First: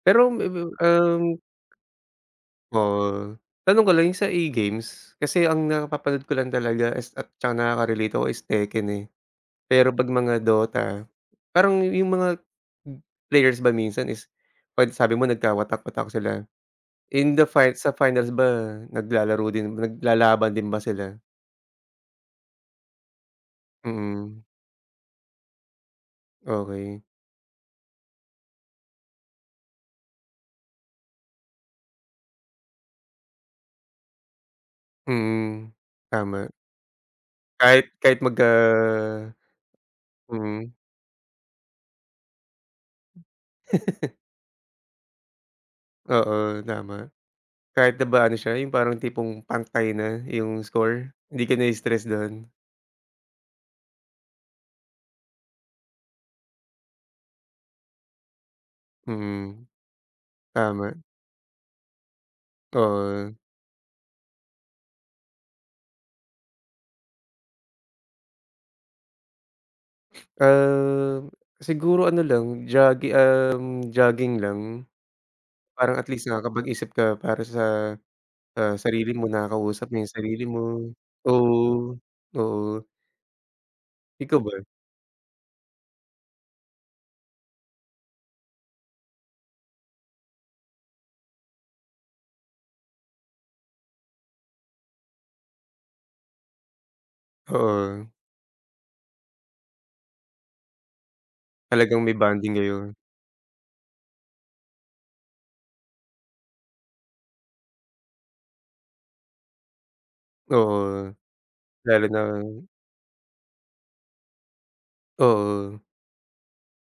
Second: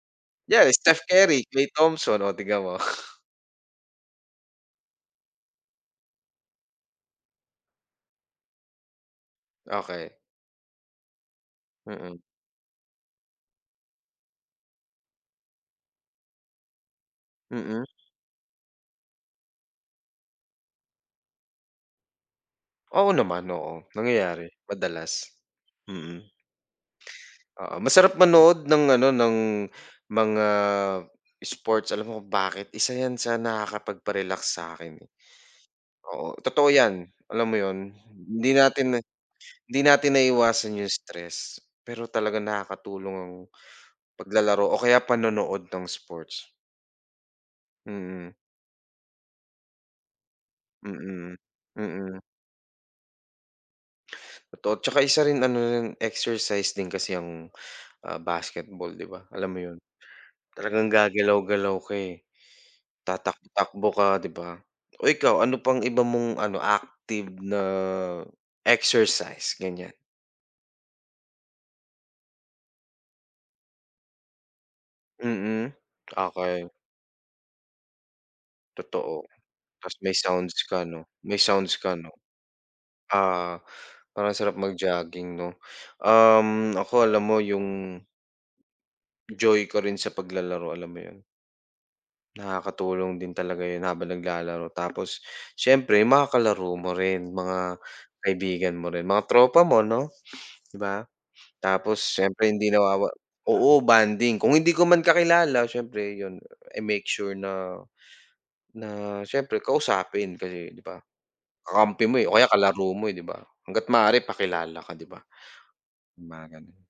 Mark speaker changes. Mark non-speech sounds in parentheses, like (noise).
Speaker 1: Pero may be
Speaker 2: Yes, Steph
Speaker 1: um.
Speaker 2: Curry, Klay Thompson o tignan mo. (chuckles)
Speaker 1: Oo, tanong ko lang yung sa E-Games, kasi ang napapanood ko lang talaga is ah, at tsaka nakakarelate ako is Tekken eh. Pero
Speaker 2: Okey.
Speaker 1: 'pag mga DOTA, parang yung
Speaker 2: Mm.
Speaker 1: mga players ba minsan is 'pag sabi mo nagkawatak-watak sila, in the fins
Speaker 2: Mm.
Speaker 1: sa finals ba naglalaro din naglalaban din ba sila?
Speaker 2: Oo naman, oo
Speaker 1: Mm.
Speaker 2: nangyayari madalas. Mm.
Speaker 1: Okey.
Speaker 2: Oo masarap manood ng ano ng mga sports alam mo kung bakit? Isa yan sa nakakapagpa-relax sa'kin eh.
Speaker 1: Mm,
Speaker 2: Oo
Speaker 1: tama.
Speaker 2: totoo yan, alam mo
Speaker 1: Kahit
Speaker 2: yun?
Speaker 1: kahit magka
Speaker 2: Hindi natin na hindi natin
Speaker 1: mm.
Speaker 2: naiwasan yung stress pero talaga nakakatulong ang
Speaker 1: (laughs)
Speaker 2: paglalaro o kaya panonood ng sports.
Speaker 1: Oo tama. Kahit na ba
Speaker 2: Mm.
Speaker 1: ano siya yung parang tipong pang-tie na yung score,
Speaker 2: Mm,
Speaker 1: hindi ka na-stress
Speaker 2: mm.
Speaker 1: dun?
Speaker 2: Totot tsaka isa rin ano yung exercise din kasi yung, ah, basketball di ba, alam mo
Speaker 1: Mhm.
Speaker 2: yun? Talagang
Speaker 1: Tama.
Speaker 2: gagalaw-galaw ka eh.
Speaker 1: Oo.
Speaker 2: Tatak takbo ka, 'di ba? Oh ikaw ano pang iba mong ano active na exercise? Ganyan.
Speaker 1: Um, siguro ano lang jogi um, jogging lang.
Speaker 2: Mm,
Speaker 1: Parang at least
Speaker 2: okey.
Speaker 1: nakapag-isip ka para sa, ah, sarili
Speaker 2: Totoo,
Speaker 1: mo, nakakausap
Speaker 2: ta's
Speaker 1: mo yung
Speaker 2: may
Speaker 1: sarili
Speaker 2: sounds
Speaker 1: mo.
Speaker 2: ka 'no? May sounds ka,
Speaker 1: Oo,
Speaker 2: 'no?
Speaker 1: oo.
Speaker 2: Ah parang
Speaker 1: Ikaw
Speaker 2: sarap
Speaker 1: ba?
Speaker 2: mag jogging no um ako alam mo yung joy ko rin sa paglalaro, alam mo yun? Nakakatulong din talaga yun habang naglalaro, tapos siyempre mga kalaro mo rin mga
Speaker 1: Oo.
Speaker 2: kaibigan mo rin mga tropa mo no, 'di ba? Tapos
Speaker 1: Talagang may
Speaker 2: siyempre
Speaker 1: bonding
Speaker 2: hindi
Speaker 1: kayo.
Speaker 2: nawawa oo bonding kung hindi ko man kakilala siyempre yun, I make sure na na siyempre kausapin kasi, 'di ba
Speaker 1: Oo.
Speaker 2: kakampi
Speaker 1: Lalo
Speaker 2: mo
Speaker 1: na
Speaker 2: eh, o kaya kalaro mo eh, 'di ba? Hangga't maaari pakilala ka, 'di ba?
Speaker 1: Oo.
Speaker 2: Mga ganun.